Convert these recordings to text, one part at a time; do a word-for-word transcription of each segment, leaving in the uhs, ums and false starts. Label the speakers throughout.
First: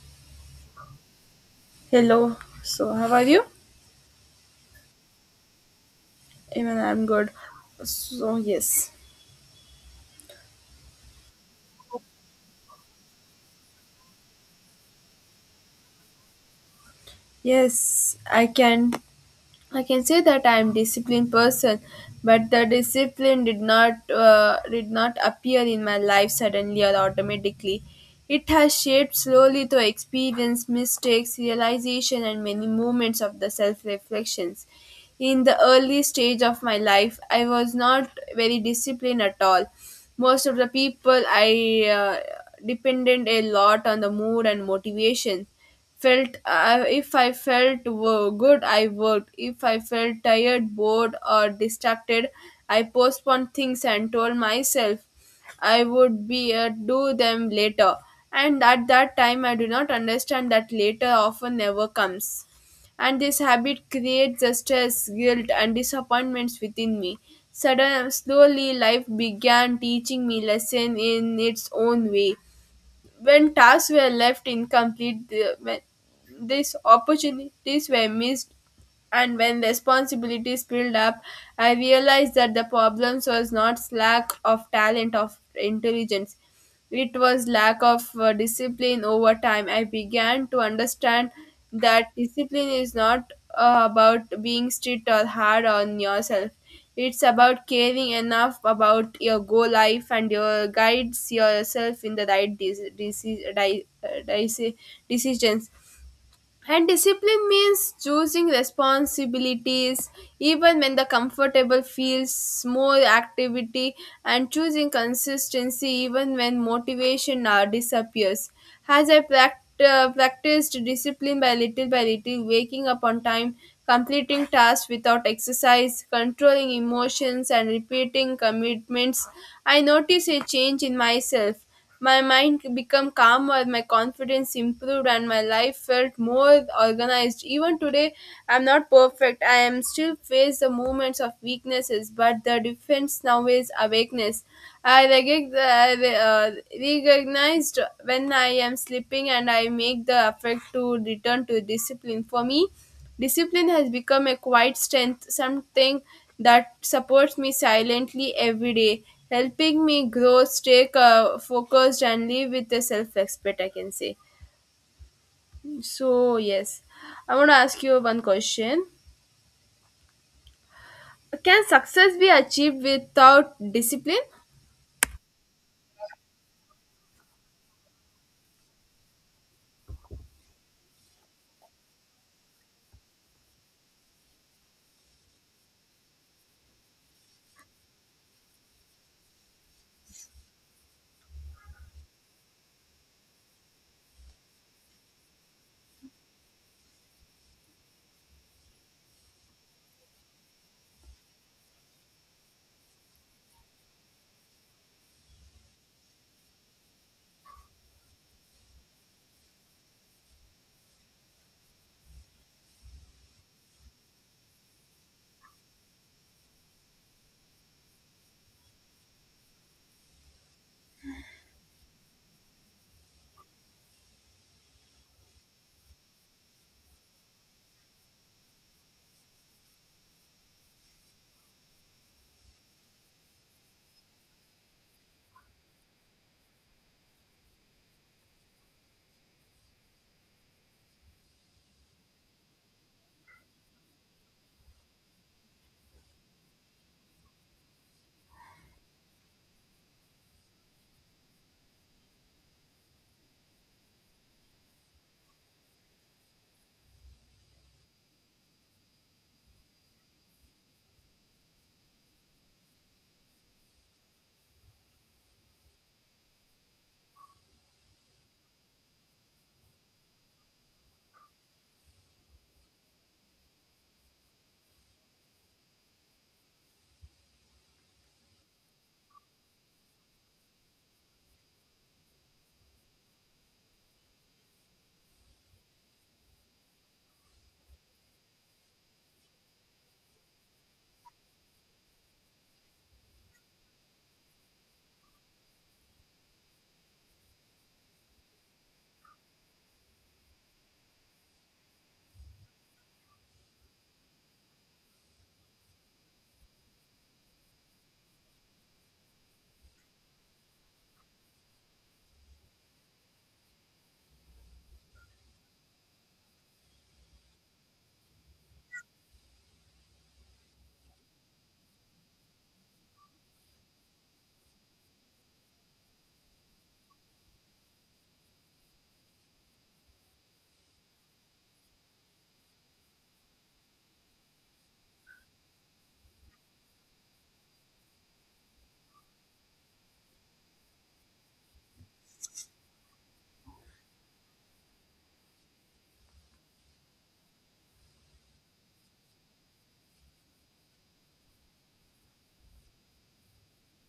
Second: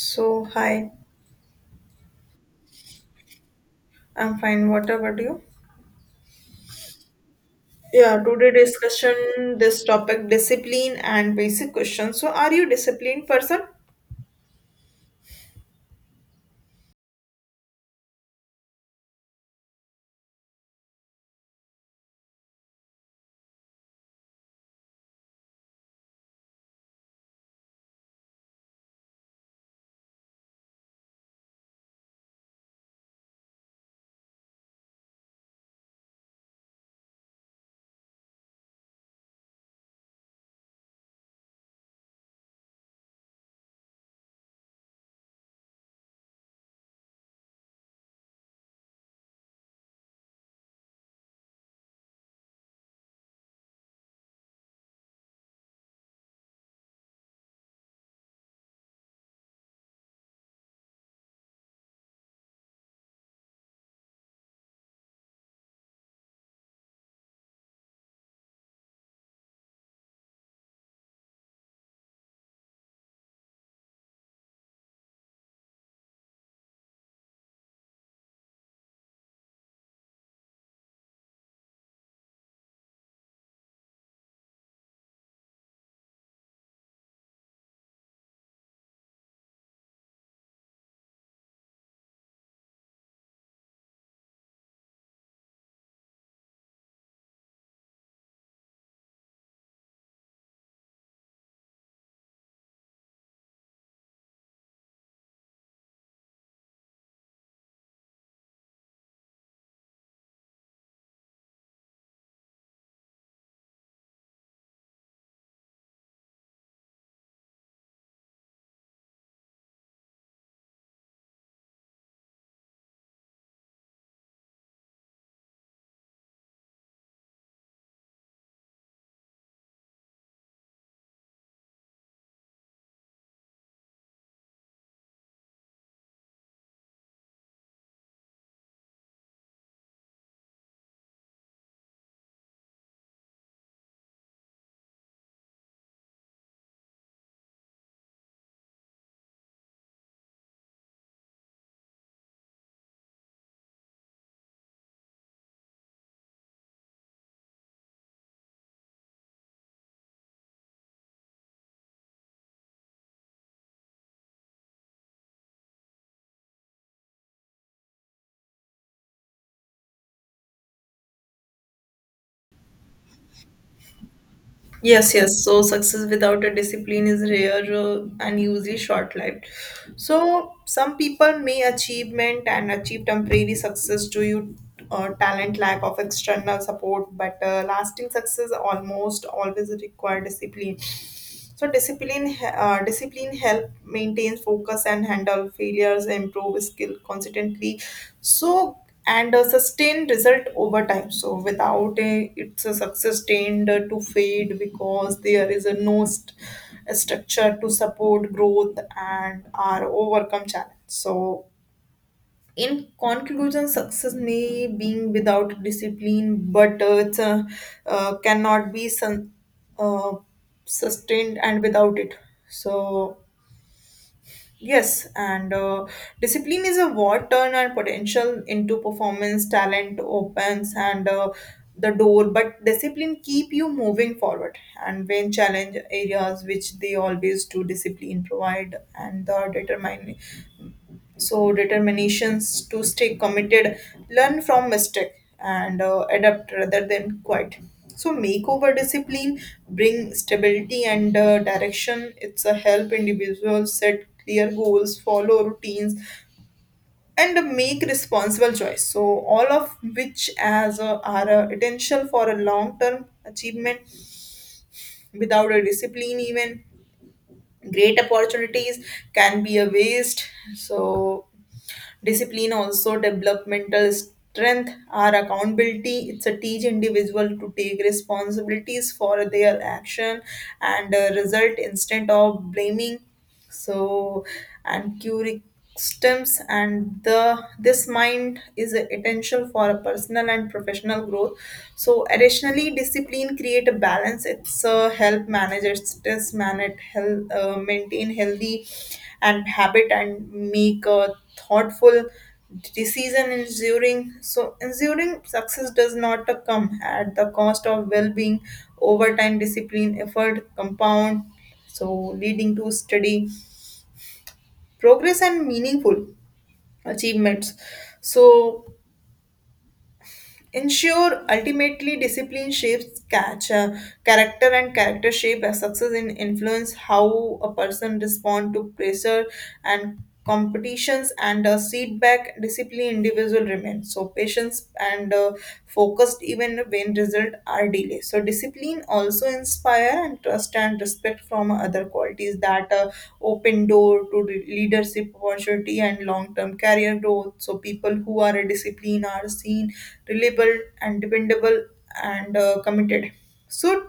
Speaker 1: So, hi,
Speaker 2: Hello. So, how are you?
Speaker 1: I'm fine. What about you?
Speaker 2: Even I'm good.
Speaker 1: Yeah,
Speaker 2: So,
Speaker 1: today
Speaker 2: yes.
Speaker 1: discussion this topic discipline and basic questions. So, are you disciplined person?
Speaker 2: Yes, I can. I can say that I am disciplined person, but the discipline did not uh, did not appear in my life suddenly or automatically. It has shaped slowly through experience, mistakes, realization, and many moments of the self reflections. In the early stage of my life, I was not very disciplined at all. Most of the people I uh, depended a lot on the mood and motivation felt uh, if I felt wo- good I worked, if I felt tired, bored or distracted, I postponed things and told myself I would be uh, do them later, and at that time I do not understand that later often never comes, and this habit creates the stress, guilt and disappointments within me. Suddenly slowly life began teaching me lesson in its own way. When tasks were left incomplete, the, when these opportunities were missed, and when responsibilities built up, I realized that the problems was not lack of talent of intelligence. It was lack of uh, discipline. Over time, I began to understand that discipline is not uh, about being strict or hard on yourself. It's about caring enough about your goal life and your guides yourself in the right dec- deci- di- uh, deci- decisions. And discipline means choosing responsibilities even when the comfortable feels more activity, and choosing consistency even when motivation uh, disappears. As I prac- uh, practiced discipline by little by little, waking up on time, completing tasks without exercise, controlling emotions, and repeating commitments, I noticed a change in myself. My mind became calmer, my confidence improved, and my life felt more organized. Even today, I'm not perfect. I am still face the moments of weaknesses, but the difference now is awakeness. I recog- I re- uh, recognized when I am sleeping, and I make the effort to return to discipline. For me, discipline has become a quiet strength, something that supports me silently every day, helping me grow, stay uh, focused, and live with a self respect, I can say. So, yes, I want to ask you one question. Can success be achieved without discipline?
Speaker 1: Yes, yes. So, success without a discipline is rare uh, and usually short-lived. So, some people may achievement and achieve temporary success due you uh, talent, lack of external support, but uh, lasting success almost always require discipline. So discipline, uh, discipline help maintain focus and handle failures, improve skill consistently. So and uh, sustain result over time. So without a, it's a success tend to fade because there is a no st- structure to support growth and are overcome challenge. So in conclusion success may be without discipline but uh, it's, uh, uh, cannot be sun, uh, sustained and without it so yes and uh, discipline is a what turn and potential into performance talent opens and uh, the door but discipline keep you moving forward and when challenge areas which they always do discipline provide and the determine so determinations to stay committed learn from mistake and uh, adapt rather than quit so makeover discipline bring stability and uh, direction it's a help individuals set clear goals follow routines and make responsible choice so all of which as a, are a potential for a long term achievement without a discipline even great opportunities can be a waste so discipline also developmental strength our accountability it's a teach individual to take responsibilities for their action and uh, result instead of blaming so and curriculums and the this mind is essential for a personal and professional growth so additionally discipline create a balance it's uh, help manage its stress manage health uh, maintain healthy and habit and make a thoughtful decision ensuring so ensuring success does not uh, come at the cost of well-being over time discipline effort compound so leading to steady progress and meaningful achievements so ensure ultimately discipline shapes catch uh, character and character shape as success and influence how a person respond to pressure and competitions and uh, feedback discipline individual remains so patience and uh, focused even when result are delayed so discipline also also inspire and trust and respect from other qualities that uh, open door to re- leadership opportunity and long-term career growth so people who are disciplined are seen reliable and dependable and uh, committed so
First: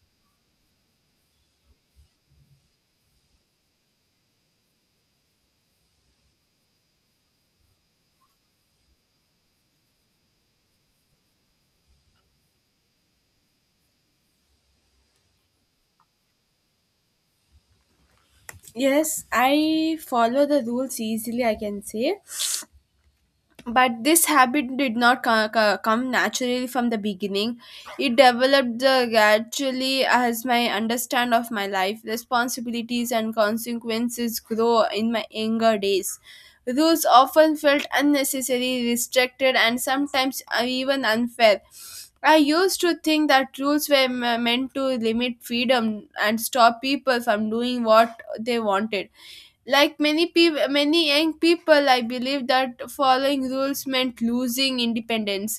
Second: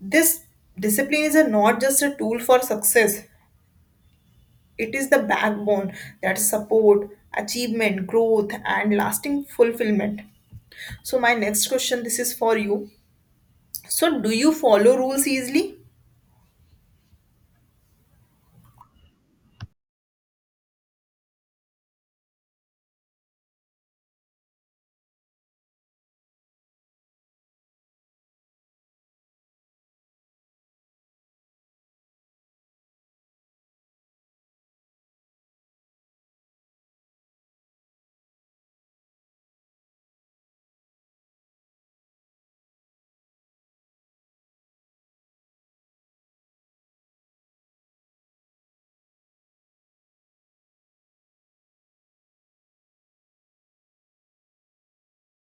Speaker 1: this discipline is a, not just a tool for success it is the backbone that support achievement growth and lasting fulfillment so my next question this is for you so do you follow rules easily.
Speaker 2: Yes, I follow the rules easily, I can say, but this habit did not co- co- come naturally from the beginning. It developed uh, gradually as my understand of my life responsibilities and consequences grow. In my younger days, rules often felt unnecessary, restricted, and sometimes uh, even unfair. I used to think that rules were me- meant to limit freedom and stop people from doing what they wanted. Like many people, many young people I believe that following rules meant losing independence.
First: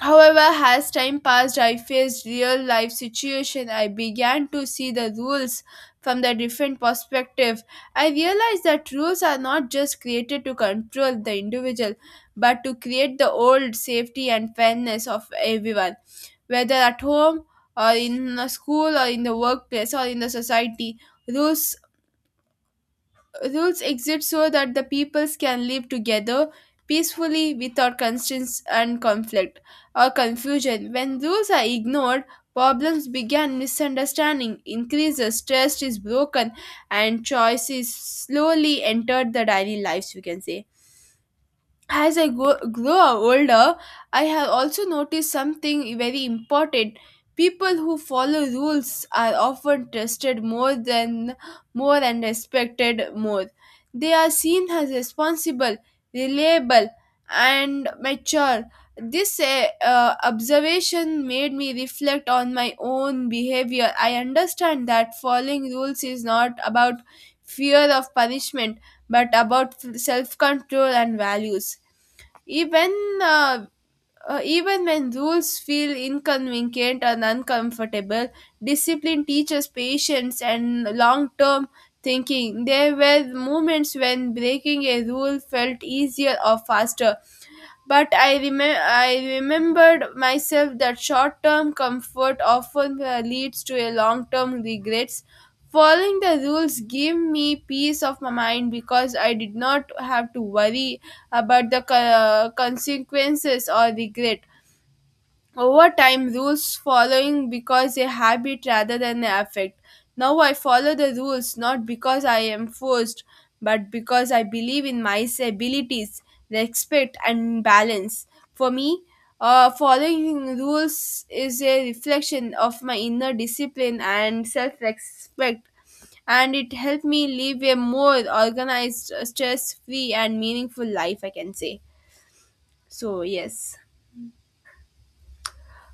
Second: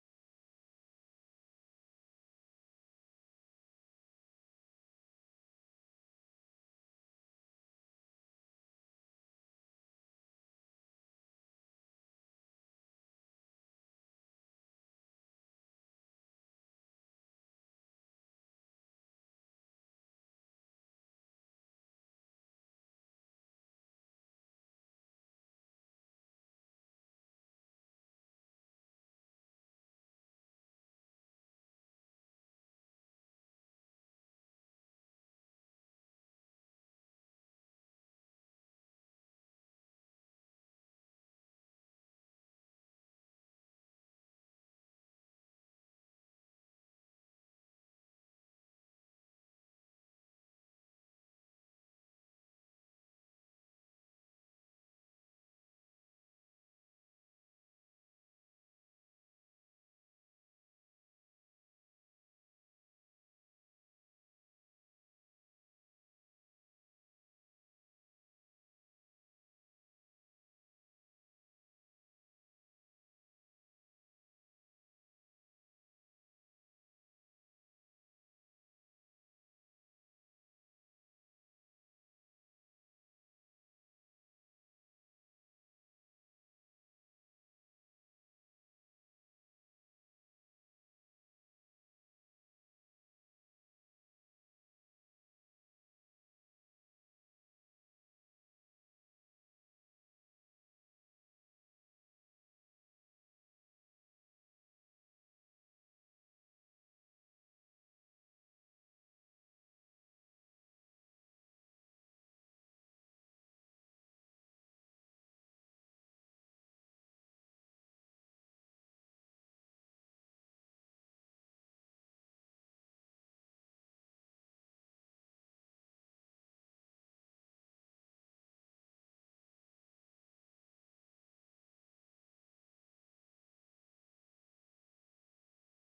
Speaker 2: However, as time passed, I faced real life situation, I began to see the rules from the different perspective. I realized that rules are not just created to control the individual, but to create the old safety and fairness of everyone, whether at home, or in a school, or in the workplace, or in the society. Rules rules exist so that the peoples can live together peacefully, without constraints and conflict or confusion. When rules are ignored, problems begin, misunderstanding increases, trust is broken, and choices slowly enter the daily lives, we can say. As I go, grow older, I have also noticed something very important. People who follow rules are often trusted more than more and respected more. They are seen as responsible, reliable, and mature. This uh, uh, observation made me reflect on my own behavior. I understand that following rules is not about fear of punishment, but about self control and values, even uh, uh, even when rules feel inconvenient and uncomfortable. Discipline teaches patience and long-term thinking. There were moments when breaking a rule felt easier or faster, but I remem- I remembered myself that short-term comfort often uh, leads to a long-term regrets. Following the rules gave me peace of my mind because I did not have to worry about the co- consequences or regret. Over time, rules following because a habit rather than an affect. Now I follow the rules not because I am forced, but because I believe in my abilities, respect, and balance. For me, uh, following rules is a reflection of my inner discipline and self respect, and it helped me live a more organized, stress free, and meaningful life, I can say. So, yes.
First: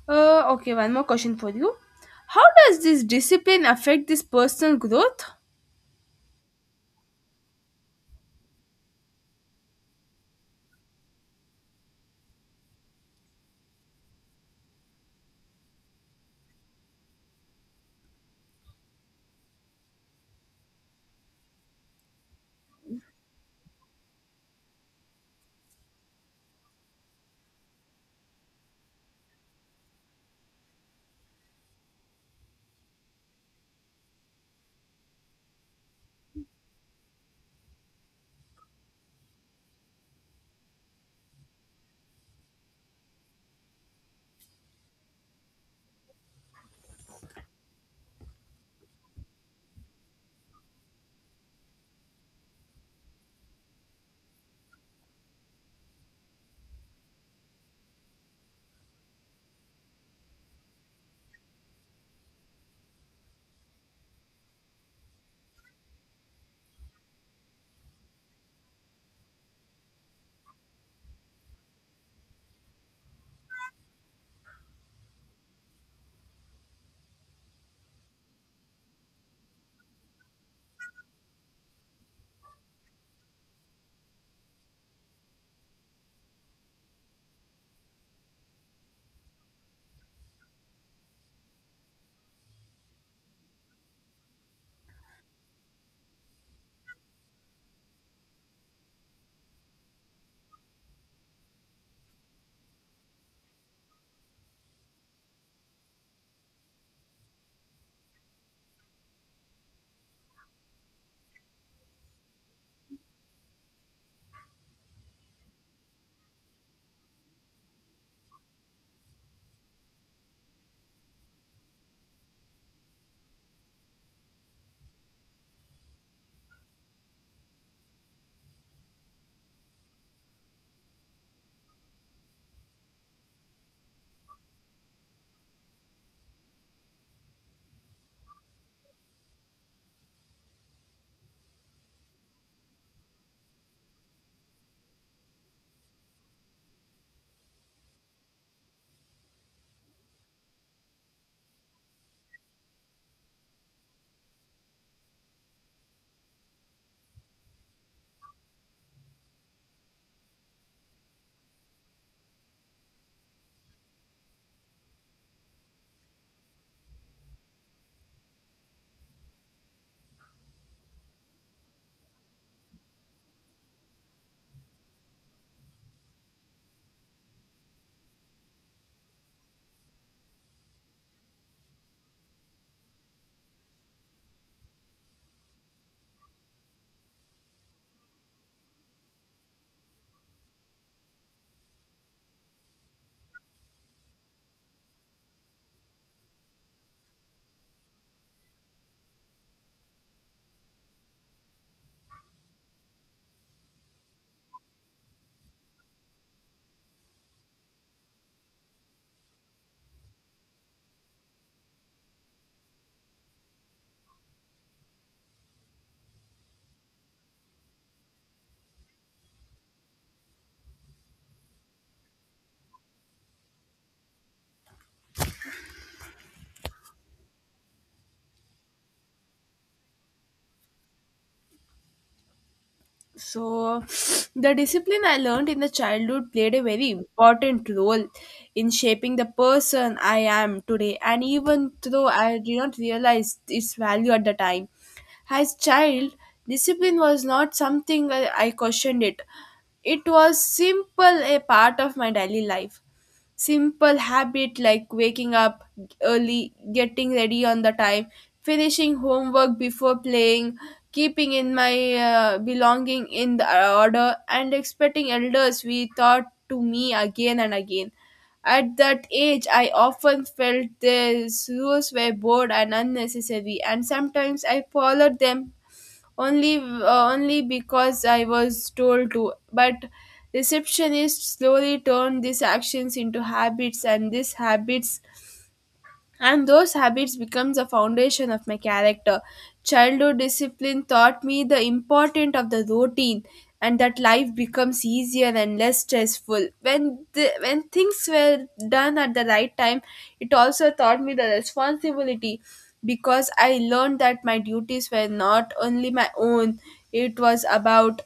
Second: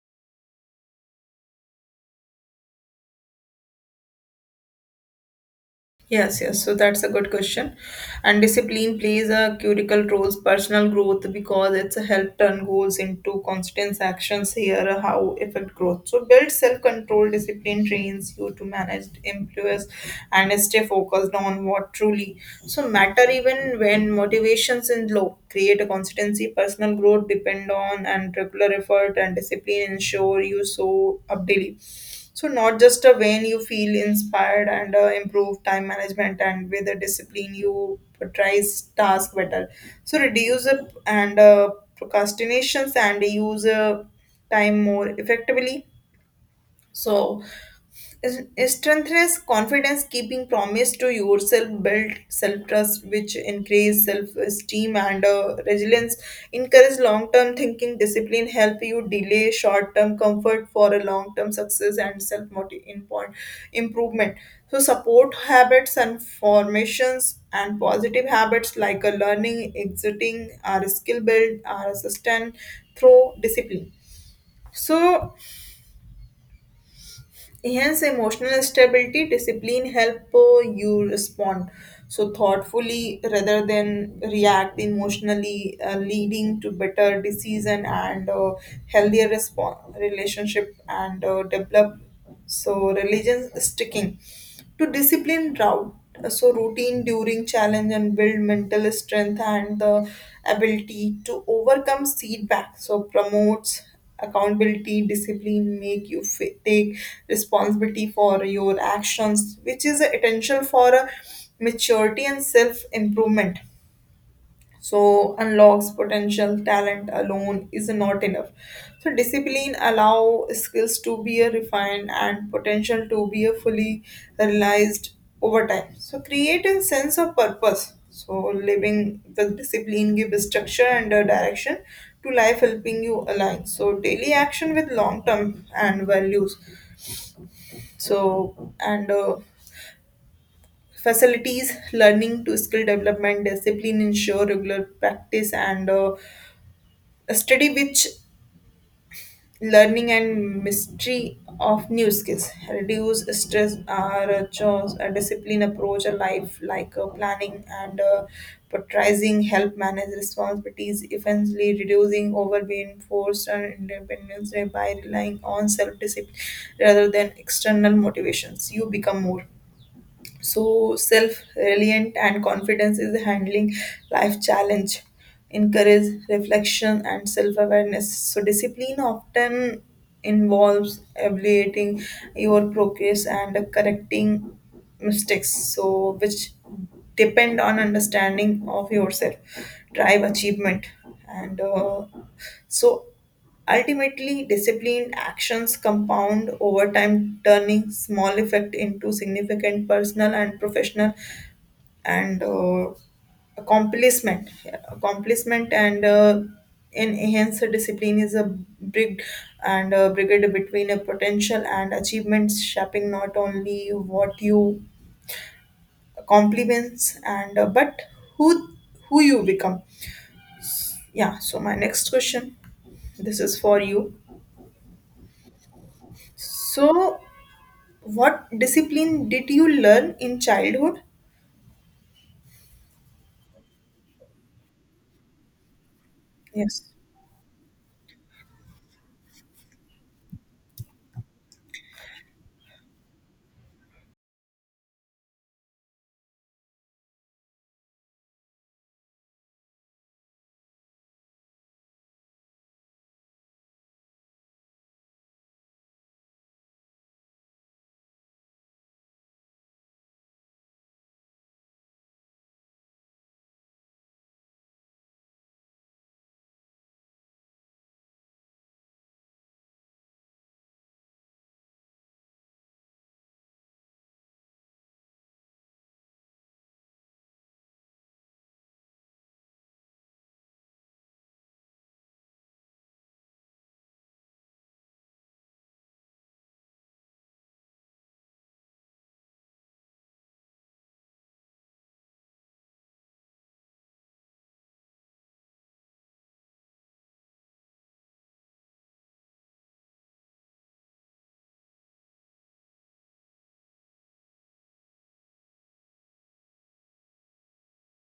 Speaker 2: Uh, okay, one more question for you. How does this discipline affect this personal growth?
Speaker 1: Yes, yes. So that's a good question. And discipline plays a critical role in personal growth because it's a help turn goals into constant actions here how affect growth. So build self-control discipline trains you to manage influence and stay focused on what truly so matter even when motivations in low create a consistency personal growth depend on and regular effort and discipline ensure you show up daily so not just a when you feel inspired and uh, improve time management and with the discipline you prioritize task better. So reduce up and uh, procrastinations and use uh, time more effectively. So strengthens confidence keeping promise to yourself build self-trust which increase self-esteem and uh, resilience encourage long-term thinking discipline help you delay short-term comfort for a long-term success and self-improvement so support habits and formations and positive habits like a learning exiting or skill build are sustain through discipline so enhance emotional stability, discipline help uh, you respond so thoughtfully rather than react emotionally, uh, leading to better decision and uh, healthier response relationship and uh, develop so religion sticking to discipline route uh, so routine during challenge and build mental strength and the ability to overcome setback so promotes accountability discipline make you f- take responsibility for your actions which is a essential for a maturity and self improvement so unlocks potential talent alone is not enough so discipline allow skills to be a refined and potential to be a fully realized over time so create a sense of purpose so living with discipline give structure and a direction to life helping you align so daily action with long term and values so and uh, facilities learning to skill development discipline ensure regular practice and uh, a study which learning and mystery of new skills reduce stress or chores a discipline approach a life like uh, planning and uh, prioritizing help manage responsibilities eventually reducing overbeing forced and independence by relying on self-discipline rather than external motivations you become more so self-reliant and confidence is handling life challenge encourage reflection and self-awareness so discipline often involves evaluating your progress and correcting mistakes so which depend on understanding of yourself drive achievement and uh, so ultimately, disciplined actions compound over time, turning small effect into significant personal and professional and uh, accomplishment. Yeah, accomplishment and uh, in enhanced discipline is a big and a brigade between a potential and achievements, shaping not only what you accomplishments and uh, but who who you become. Yeah. So my next question, this is for you. So what discipline did you learn in childhood?
Speaker 2: So, the discipline I learned in the childhood played a very
Speaker 1: Yes.
Speaker 2: important role in shaping the person I am today. And even though I did not realize its value at the time, as child, discipline was not something I I questioned it. It was simple a part of my daily life. Simple habit like waking up early, getting ready on the time, finishing homework before playing, keeping in my uh, belonging in the order, and expecting elders we thought to me again and again. At that age, I often felt these rules were bored and unnecessary, and sometimes I followed them only uh, only because I was told to. But receptionists slowly turned these actions into habits, and these habits and those habits become the foundation of my character. Childhood discipline taught me the importance of the routine, and that life becomes easier and less stressful when the, when things were done at the right time. It also taught me the responsibility because I learned that my duties were not only my own, it was about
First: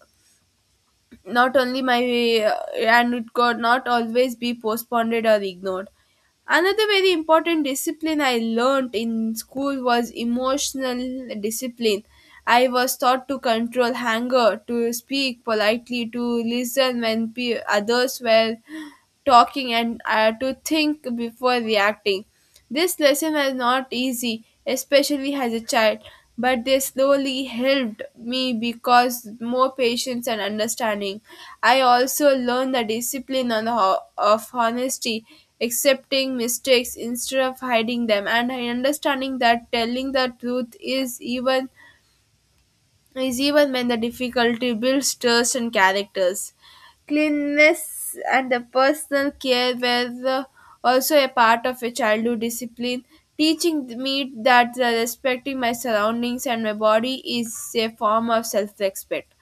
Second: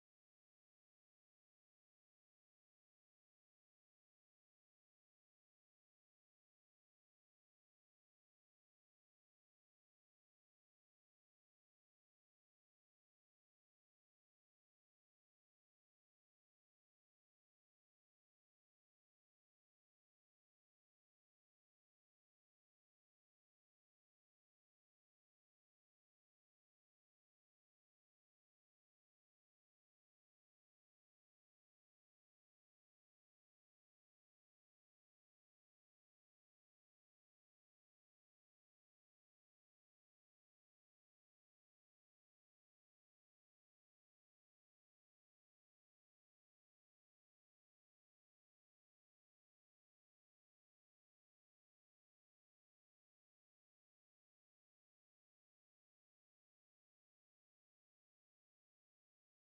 Speaker 2: not only my uh, and it could not always be postponed or ignored. Another very important discipline I learned in school was emotional discipline. I was taught to control anger, to speak politely, to listen when pe- others were talking, and uh, to think before reacting. This lesson was not easy, especially as a child, but they slowly helped me because more patience and understanding. I also learned the discipline on ho- of honesty, accepting mistakes instead of hiding them, and I understanding that telling the truth is even is even when the difficulty builds trust and characters. Cleanliness and the personal care were uh, also a part of a childhood discipline, teaching me that uh, respecting my surroundings and my body is a form of self respect.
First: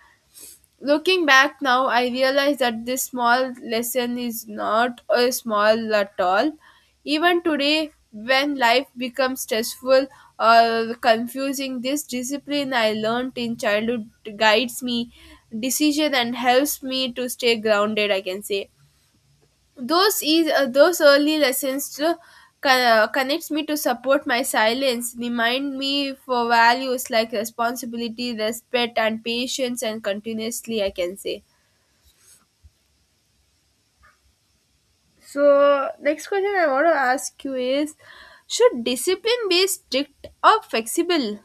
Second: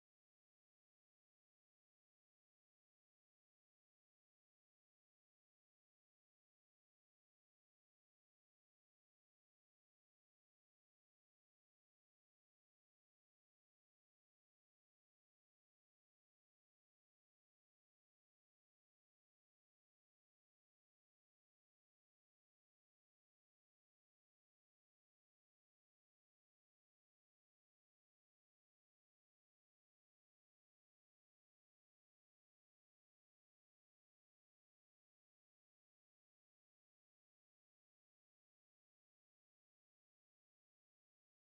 Speaker 2: Looking back now, I realize that this small lesson is not a small at all. Even today, when life becomes stressful or confusing, this discipline I learned in childhood guides me, decision and helps me to stay grounded, I can say. those is uh, those early lessons to co- connects me to support my silence, remind me for values like responsibility, respect, and patience, and continuously I can say. So, next question I want to ask you is, should discipline be strict or flexible?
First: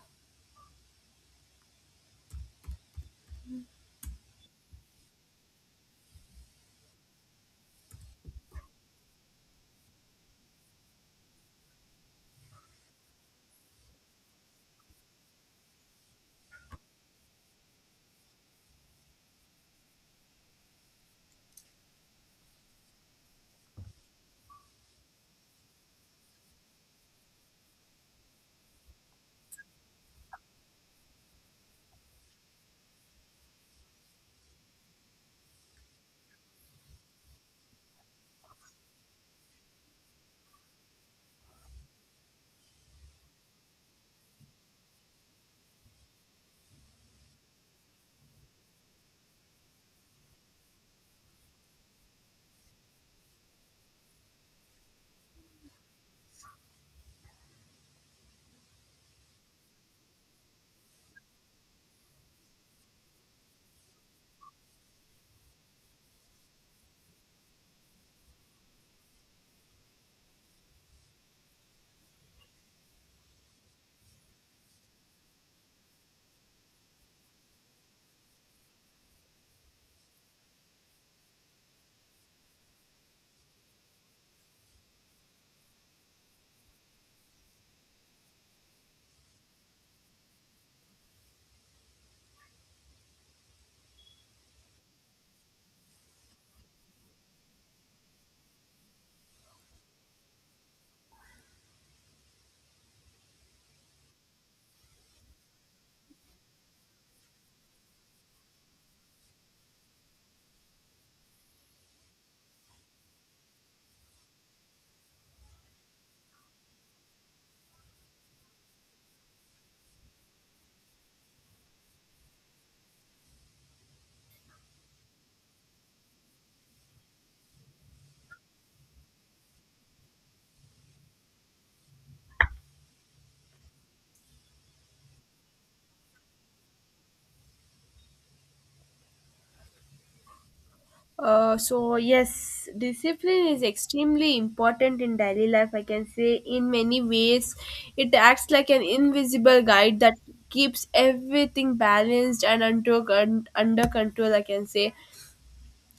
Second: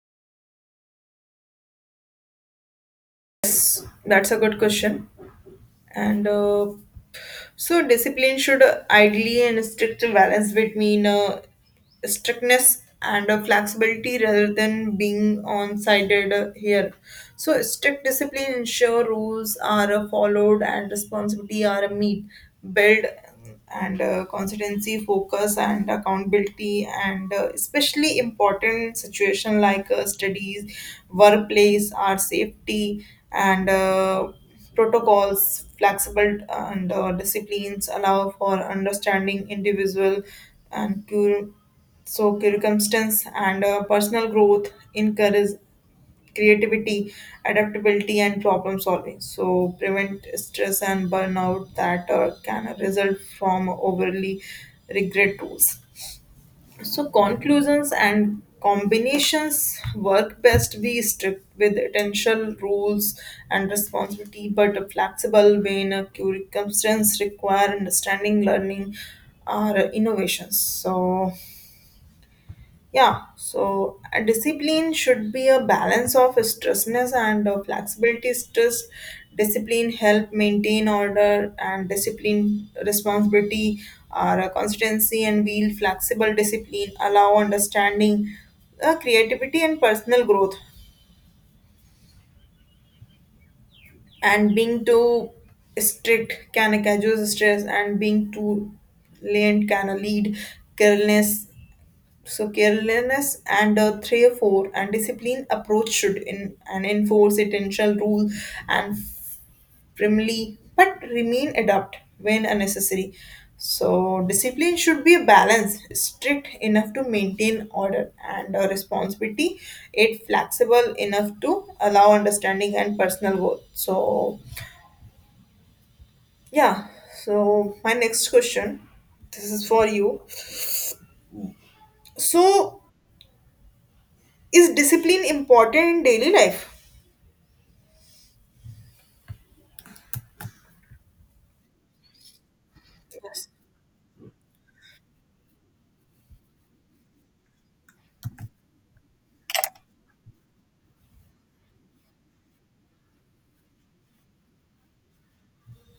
Speaker 1: Yes, that's a good question. And uh, so, discipline should ideally and strict balance between uh, strictness and uh, flexibility rather than being on-sided uh, here. So strict discipline ensure rules are uh, followed and responsibility are uh, meet. Build and uh, consistency, focus and accountability and uh, especially important situation like uh, studies, workplace, our safety and uh, protocols, flexible and uh, disciplines allow for understanding individual and to so circumstance and uh, personal growth encourage creativity, adaptability, and problem solving. So prevent stress and burnout that uh, can result from overly regret tools. So conclusions and combinations work best be strict with essential rules and responsibility, but flexible when uh, circumstances require understanding, learning, or innovations. So yeah, so a discipline should be a balance of stressness and uh, flexibility. Stress, discipline help maintain order, and discipline responsibility are a consistency and wheel. Flexible discipline allow understanding, uh, creativity, and personal growth. And being too strict can cause stress, and being too lenient can lead carelessness. So carelessness and uh, three or four and discipline approach should in and enforce intentional rule and firmly but remain adapt when unnecessary. So discipline should be a balance, strict enough to maintain order and uh, responsibility, it flexible enough to allow understanding and personal growth. So yeah. So my next question, this is for you. So is discipline important in daily life?
Speaker 2: Uh, so, yes, discipline is extremely important in daily life. I can say, in many ways, it acts like an invisible guide that keeps everything balanced and under, con- under control, I can say.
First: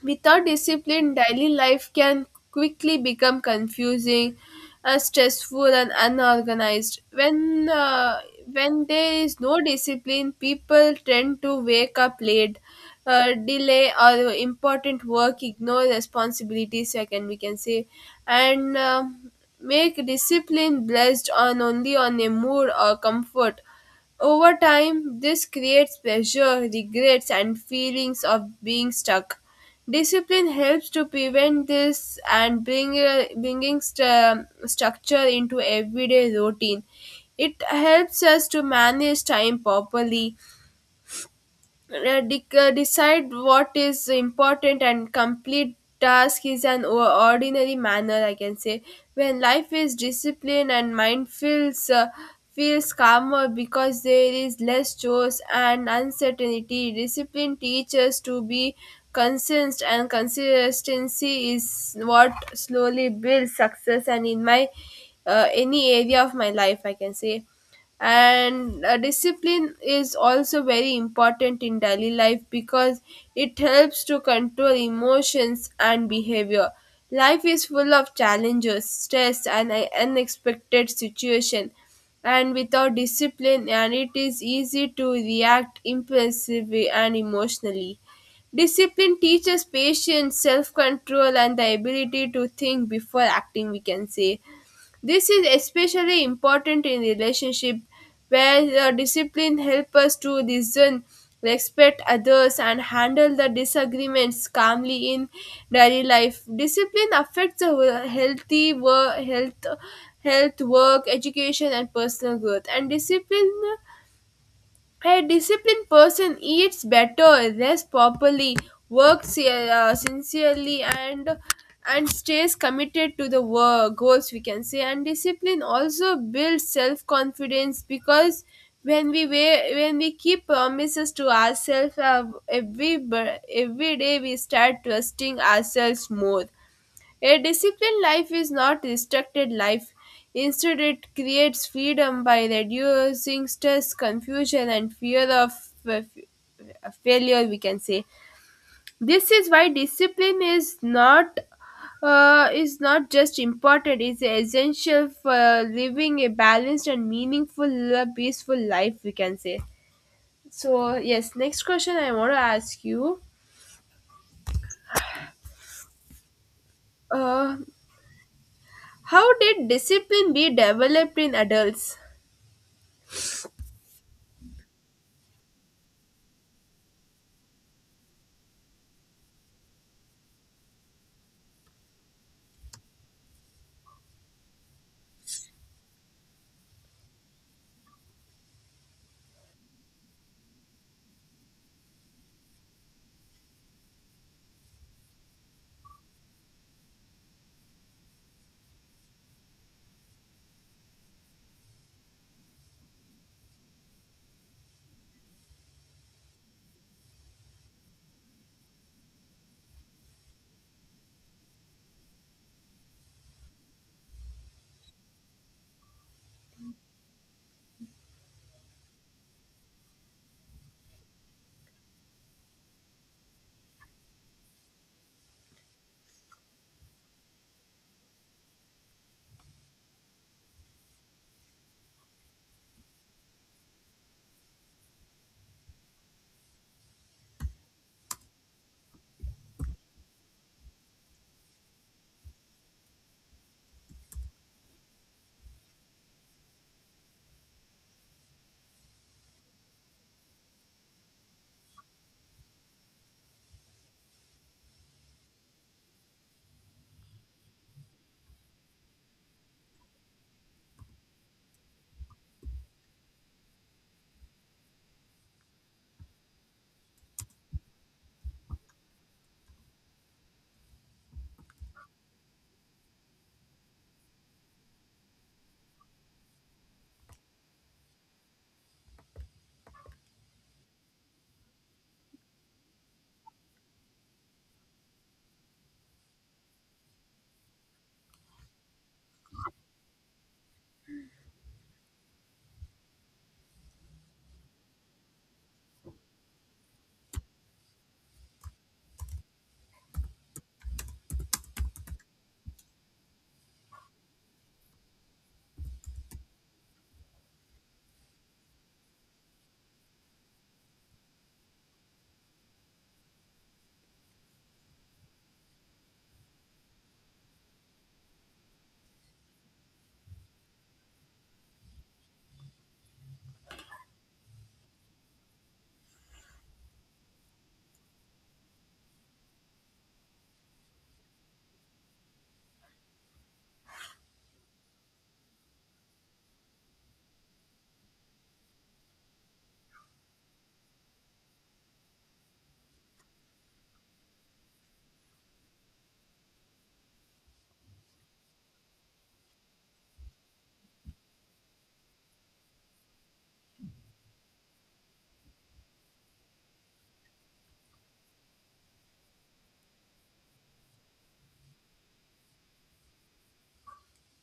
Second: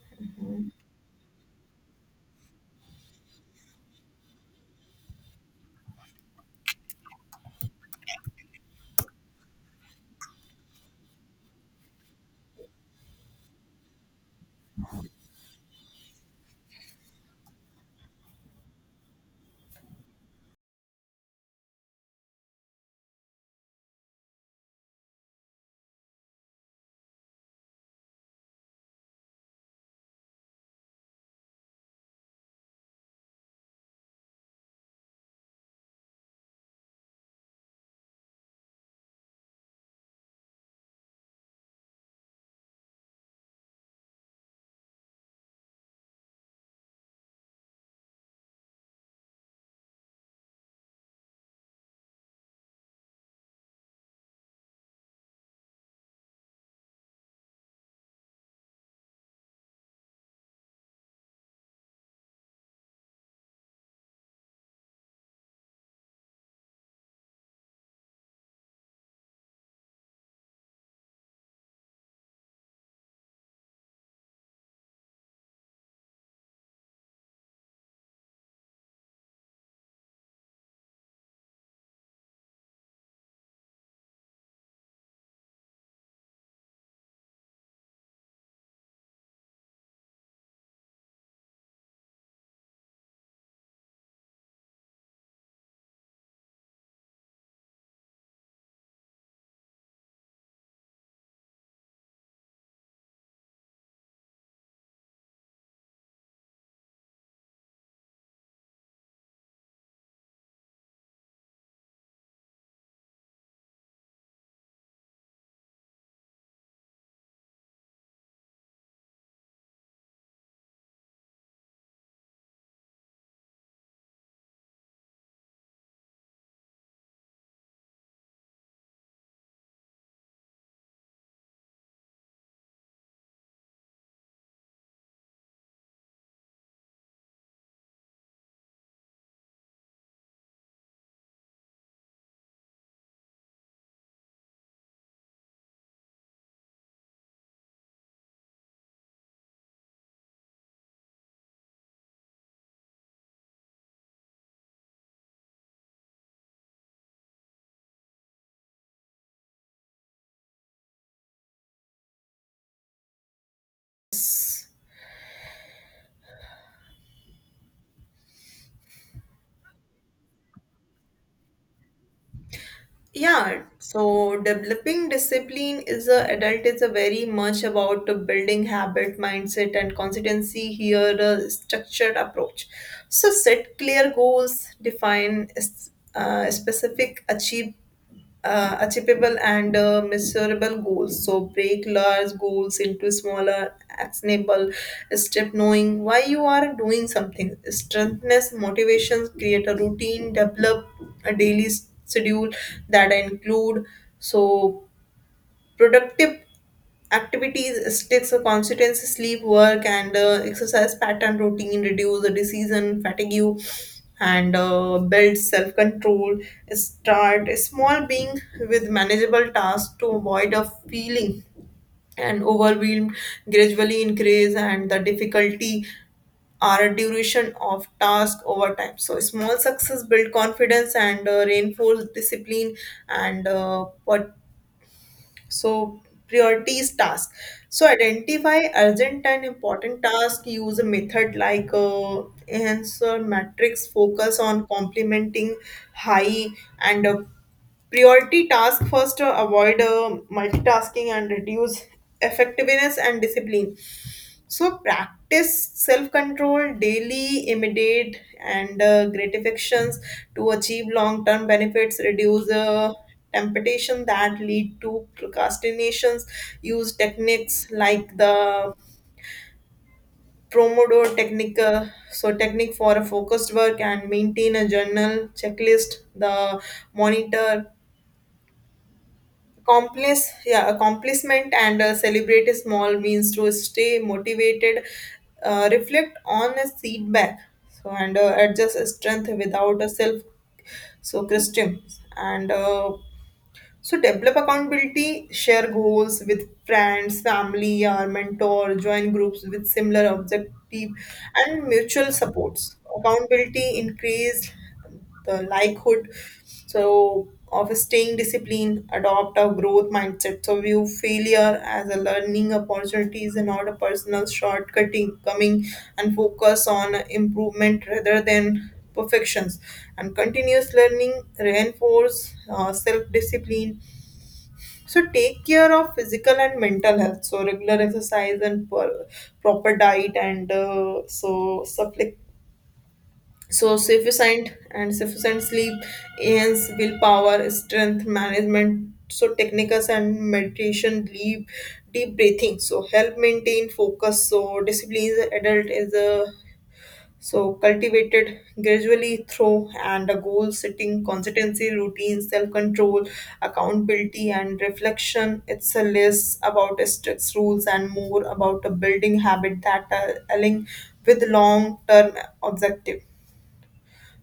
Speaker 2: Without discipline, daily life can quickly become confusing, uh, stressful, and unorganized. When uh, when there is no discipline, people tend to wake up late, uh, delay or important work, ignore responsibilities, I can we can say, and um make discipline blessed on only on a mood or comfort. Over time, this creates pressure, regrets, and feelings of being stuck. Discipline helps to prevent this and bring uh, bringing st- um, structure into everyday routine. It helps us to manage time properly, uh, de- uh, decide what is important and complete task is an o- ordinary manner, I can say. When life is disciplined, and mind feels uh, feels calmer because there is less chores and uncertainty. Discipline teaches to be consistent, and consistency is what slowly builds success and in my uh, any area of my life, I can say. And uh, discipline is also very important in daily life because it helps to control emotions and behavior. Life is full of challenges, stress, and uh, unexpected situation, and without discipline, and it is easy to react impulsively and emotionally. Discipline teaches patience, self control, and the ability to think before acting, we can say. This is especially important in relationship, where the discipline helps us to listen, respect others and handle the disagreements calmly in daily life. Discipline affects the wo- healthy work, health health work, education and personal growth and discipline. A disciplined person eats better, rests properly, works uh, sincerely, and and stays committed to the work goals, we can say. And discipline also builds self confidence because when we wa- when we keep promises to ourselves, uh, every bur- every day, we start trusting ourselves more. A disciplined life is not restricted life. Instead, it creates freedom by reducing stress, confusion, and fear of uh, f- failure, we can say. This is why discipline is not uh, is not just important; it's essential for living a balanced and meaningful, uh, peaceful life, we can say. So yes, next question I want to ask you: uh, how did discipline be developed in adults?
Speaker 1: Yeah, so developing discipline is a adult is a very much about the building habit, mindset, and consistency. Here, a structured approach. So set clear goals, define s- uh, specific achievable uh, achievable and uh, measurable goals. So break large goals into smaller, actionable step. Knowing why you are doing something, strengthens motivations. Create a routine. Develop a daily schedule that include so productive activities sticks or constituency sleep work and uh, exercise pattern routine reduce the disease and fatigue and uh, build self-control start small being with manageable tasks to avoid a feeling and overwhelmed gradually increase and the difficulty are a duration of task over time so small success build confidence and uh, reinforce discipline and uh, pot- so priorities task. So identify urgent and important task. Use a method like uh, enhancer matrix. Focus on complementing high and uh, priority task first. Uh, avoid uh, multitasking and reduce effectiveness and discipline. So practice self-control daily, immediate and uh, gratifications to achieve long-term benefits. Reduce uh, temptation that lead to procrastinations. Use techniques like the Pomodoro technique, uh, so technique for a focused work and maintain a journal checklist. The monitor Complice, yeah, accomplishment and uh, celebrate small wins to stay motivated. Uh, reflect on a feedback, so and uh, adjust strength without a self. So Christian and uh, so develop accountability, share goals with friends, family, or mentor, join groups with similar objective and mutual supports. Accountability increase the likelihood so of staying disciplined, adopt a growth mindset. So view failure as a learning opportunities and not a personal shortcutting coming and focus on improvement rather than perfections and continuous learning reinforce uh, self-discipline so take care of physical and mental health so regular exercise and per- proper diet and uh, so supple- so sufficient and sufficient sleep enhance willpower strength management so techniques and meditation deep deep breathing so help maintain focus so discipline is adult is a so cultivated gradually through and a goal setting, consistency, routine, self-control, accountability and reflection. It's a less about strict rules and more about a building habit that are align with long-term objective.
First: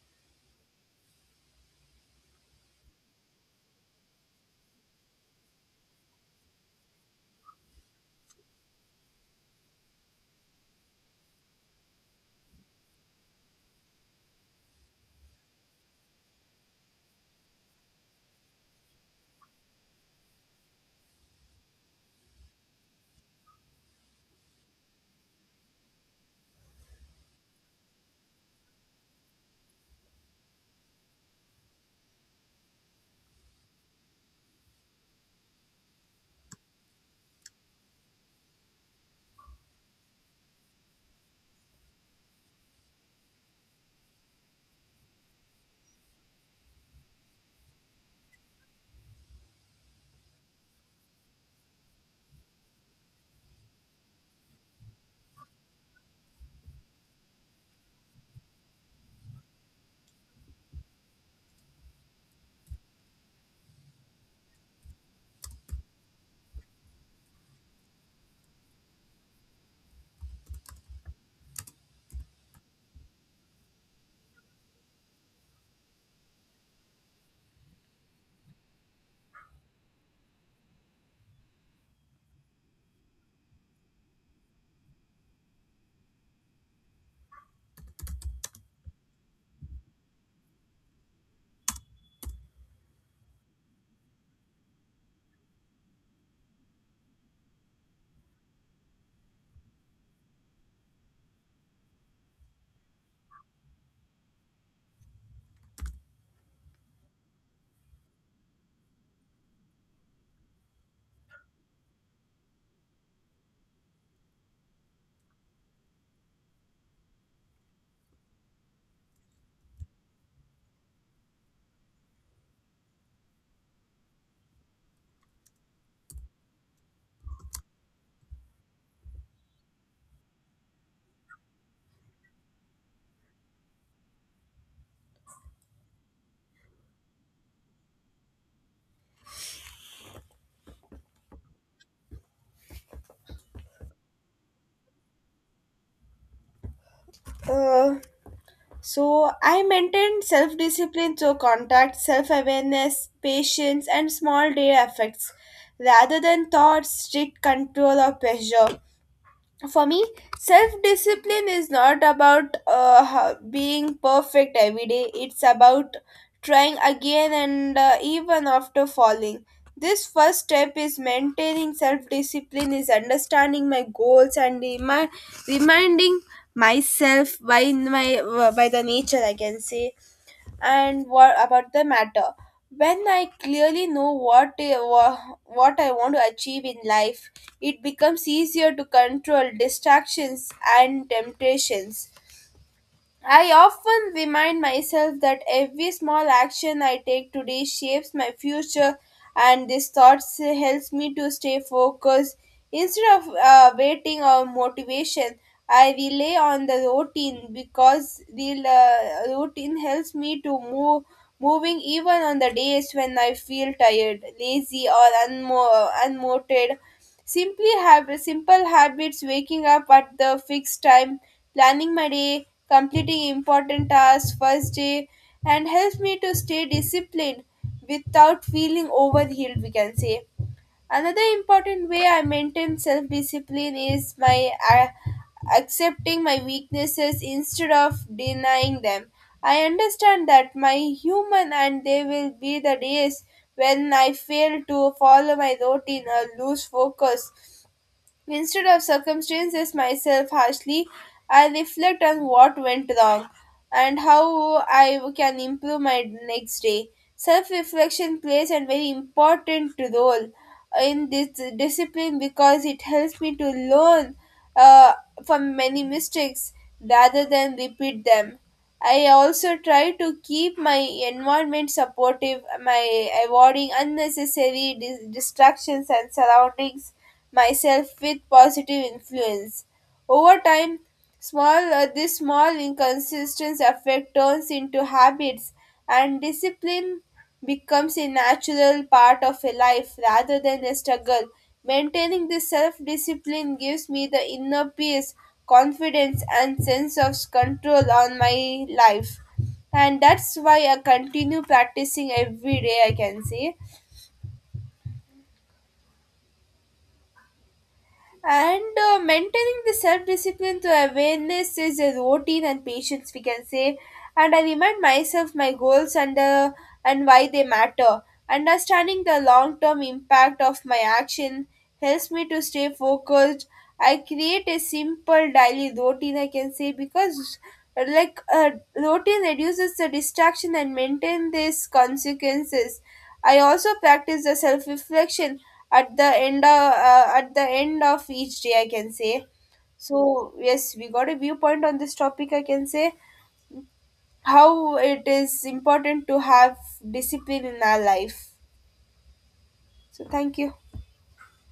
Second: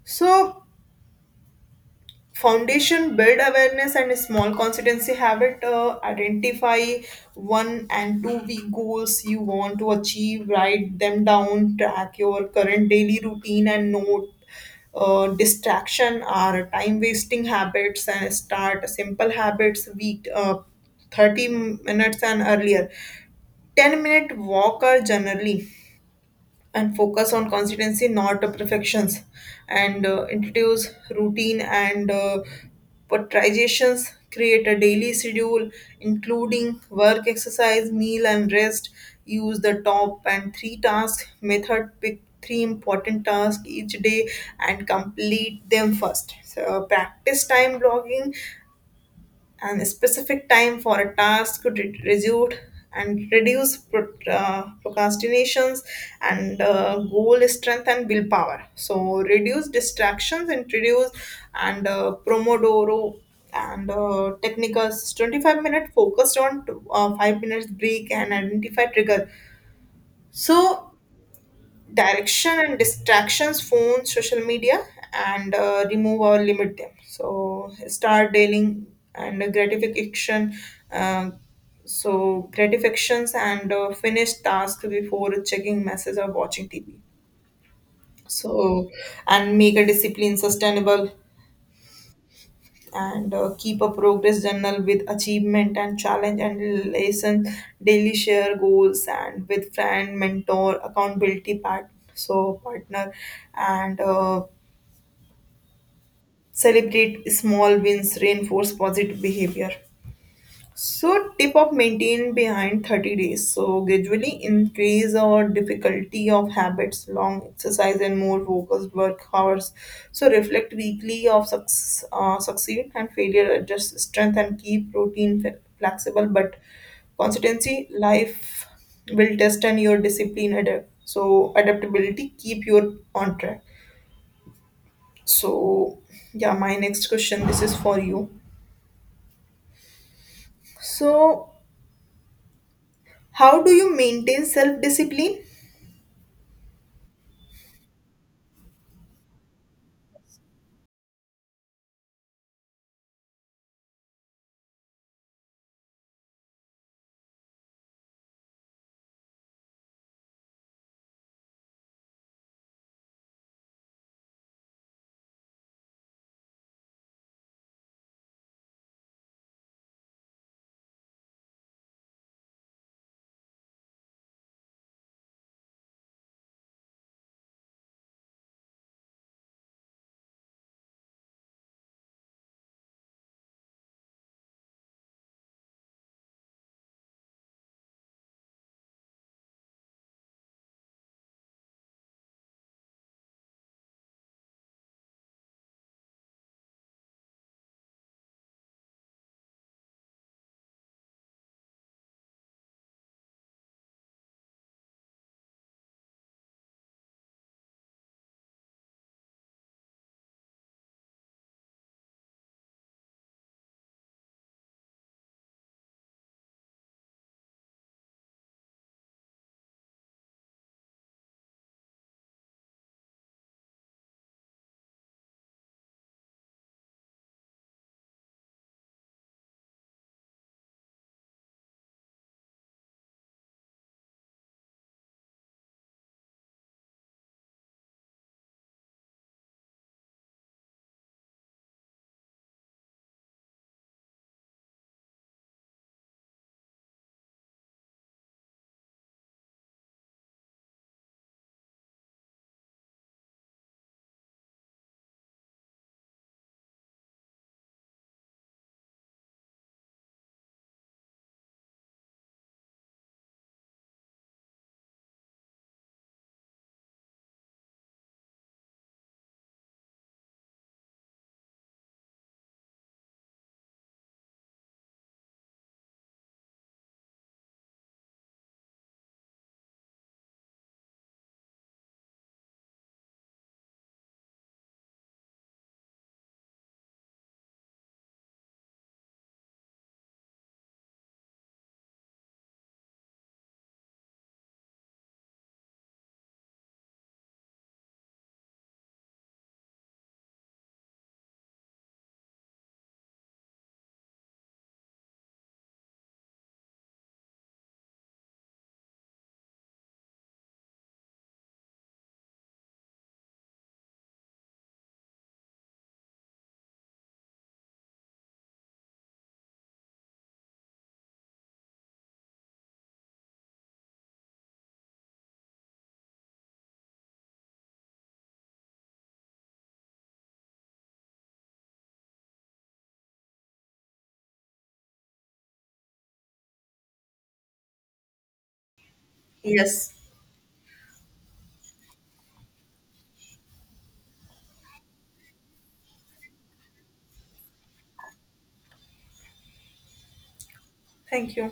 Speaker 1: So foundation build awareness and small consistency habit uh, identify one and two week goals you want to achieve write them down track your current daily routine and note uh, distraction or time wasting habits and start simple habits week uh, thirty minutes and earlier ten minute walk are generally and focus on consistency, not uh, perfections, and uh, introduce routine and uh, prioritizations. Create a daily schedule, including work, exercise, meal, and rest. Use the top and three task method. Pick three important tasks each day and complete them first. So, uh, practice time blocking and a specific time for a task could re- resume and reduce pro- uh, procrastinations and uh, goal strength and willpower so reduce distractions introduce and uh, promodoro and uh, technicals twenty-five minute focused on uh, five minutes break and identify trigger so direction and distractions phone social media and uh, remove or limit them so start dealing and gratification uh, so gratifications and uh, finish task before checking messages or watching TV so and make a discipline sustainable and uh, keep a progress journal with achievement and challenge and lesson daily share goals and with friend mentor accountability part so partner and uh, celebrate small wins reinforce positive behavior so tip of maintain behind thirty days. So gradually increase our difficulty of habits, long exercise and more focused work hours. So reflect weekly of success, uh, succeed and failure, adjust strength and keep routine fle- flexible. But consistency, life will test and your discipline adapt. So adaptability, keep your on track. So yeah, my next question. This is for you. So how do you maintain self discipline?
Speaker 2: Uh, So I maintained self discipline through contact, self awareness, patience, and small daily effects rather than thoughts, strict control, or pressure. For me, self discipline is not about uh, ho- being perfect every day. It's about trying again, and uh, even after falling, this first step is maintaining self discipline is understanding my goals and remi- reminding myself by my by the nature, I can say, and what about the matter. When I clearly know what I- wha- what I want to achieve in life, it becomes easier to control distractions and temptations. I often remind myself that every small action I take today shapes my future, and this thought s- helps me to stay focused. Instead of uh, waiting on motivation, I rely on the routine because the uh, routine helps me to move, moving even on the days when I feel tired, lazy, or unmo- unmotivated. Simply have simple habits, waking up at the fixed time, planning my day, completing important tasks first day, and helps me to stay disciplined without feeling overwhelmed, we can say. Another important way I maintain self discipline is my uh, accepting my weaknesses instead of denying them. I understand that my human, and there will be the days when I fail to follow my routine or lose focus. Instead of circumstances myself harshly, I reflect on what went wrong and how I can improve my next day. Self reflection plays a very important role in this discipline because it helps me to learn uh, from many mistakes rather than repeat them. I also try to keep my environment supportive, my avoiding unnecessary dis- distractions and surroundings myself with positive influence. Over time, small uh, this small inconsistent effect turns into habits, and discipline becomes a natural part of a life rather than a struggle. Maintaining this self discipline gives me the inner peace, confidence, and sense of control on my life. And that's why I continue practicing every day, I can say. And uh, maintaining the self discipline through awareness is a routine and patience, we can say. And I remind myself my goals, and, uh, and why they matter. Understanding the long term impact of my action helps me to stay focused. I create a simple daily routine, I can say, because uh, like uh, routine reduces the distraction and maintain these consequences. I also practice the self reflection at the end of, uh, at the end of each day, I can say.
Speaker 1: Yes.
Speaker 2: So yes, we got a viewpoint on this topic, I can say, how it is important to have discipline in our life. So thank you.
Speaker 1: Thank you.